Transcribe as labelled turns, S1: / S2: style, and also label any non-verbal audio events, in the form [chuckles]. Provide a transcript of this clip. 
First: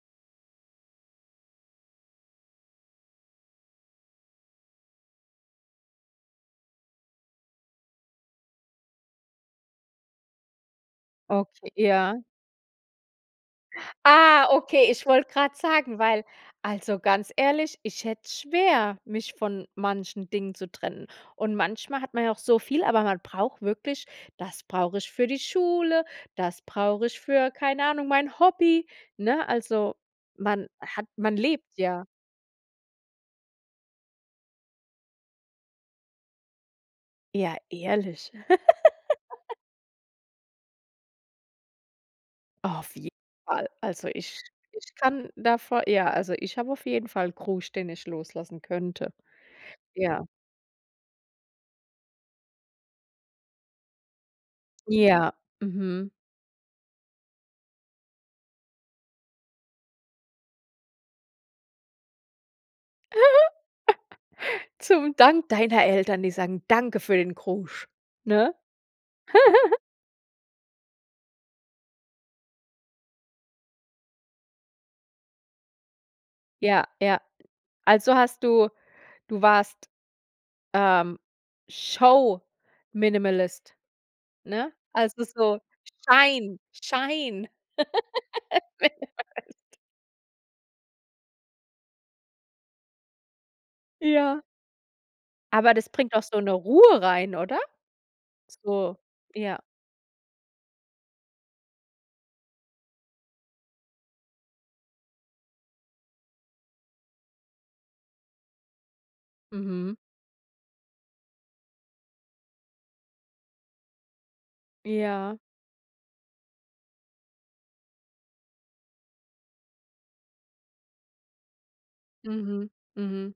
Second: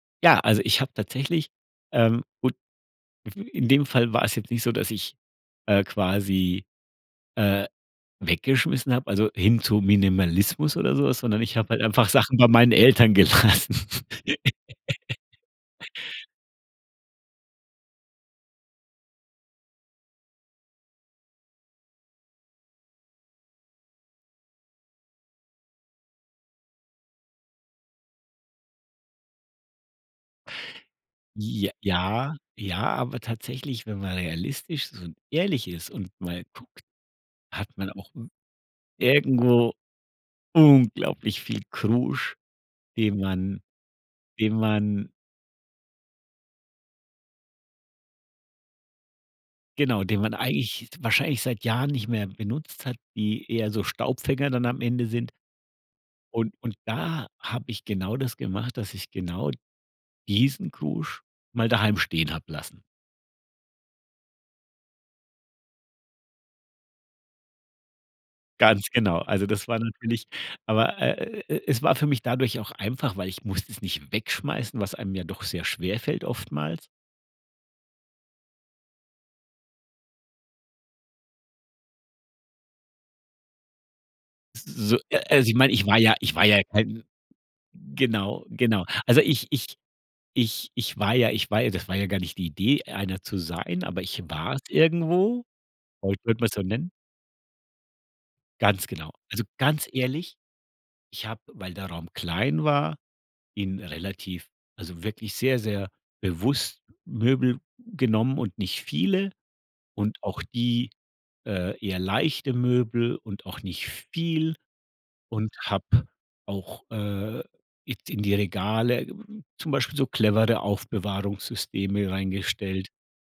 S1: Ja, also ich habe tatsächlich ähm, und mhm, in dem Fall war es jetzt nicht so, dass ich, äh, quasi, äh, weggeschmissen habe, also, hin zum Minimalismus oder so was, sondern ich habe
S2: Okay,
S1: halt einfach
S2: ja.
S1: Sachen bei meinen Eltern gelassen.
S2: Ah, okay, ich
S1: [laughs]
S2: wollte grad sagen, weil also, ganz ehrlich, ich hätte es schwer, mich von manchen Dingen zu trennen und manchmal hat man ja auch so viel, aber man braucht wirklich „das brauche ich für die Schule, das brauche ich für, keine Ahnung, mein Hobby“, ne? Also, man hat man lebt
S1: J
S2: ja.
S1: ja, ja, aber tatsächlich, wenn man realistisch so ehrlich ist und mal guckt,
S2: Ja,
S1: hat man auch w
S2: ehrlich. [laughs]
S1: irgendwo unglaublich viel Krusch,
S2: Auf jeden
S1: den man
S2: Fall. Also, ich
S1: den
S2: ich
S1: man
S2: kann davo ja, also ich habe auf jeden Fall Krusch, den ich loslassen könnte.
S1: Genau, den
S2: Ja.
S1: man eigentlich wahrscheinlich seit Jahren nicht mehr benutzt hat, die eher so Staubfänger dann am Ende sind.
S2: Ja, mhm.
S1: Und und da habe ich genau das gemacht, dass ich genau diesen Krusch mal daheim stehen habe lassen.
S2: [chuckles] Zum Dank deiner Eltern, die sagen danke für den Krusch, ne?
S1: Ganz genau, also, das
S2: [chuckles]
S1: war natürlich aber, äh, äh, äh, äh, es war für mich dadurch auch einfach, weil ich musste es nicht wegschmeißen, was einem ja doch sehr schwer fällt oftmals.
S2: Ja, ja. Also, hast du du warst, ähm, Show Minimalist,
S1: S
S2: ne?
S1: s so, äh
S2: Also, ist
S1: also, ich
S2: so,
S1: meine, ich war ja ich war
S2: Schein
S1: ja kein
S2: Schein
S1: genau,
S2: [laughs]
S1: genau.
S2: Minimalist.
S1: Also, ich ich ich ich war ja ich war ja das war ja gar nicht die Idee, einer zu sein, aber ich
S2: Ja.
S1: war's irgendwo.
S2: Aber das bringt auch
S1: Vielleicht
S2: so
S1: würde
S2: 'ne
S1: man's so nennen.
S2: Ruhe rein, oder?
S1: Ganz
S2: So,
S1: genau. Also,
S2: ja.
S1: ganz ehrlich, ich habe, weil der Raum klein war, ihn relativ also, wirklich sehr, sehr bewusst Möbel genommen und nicht viele
S2: Mhm.
S1: und auch die, äh, eher leichte Möbel und auch nicht viel
S2: Ja.
S1: und habe auch, äh, it in die Regale zum Beispiel so clevere Aufbewahrungssysteme
S2: Mhm.
S1: reingestellt.
S2: Mhm.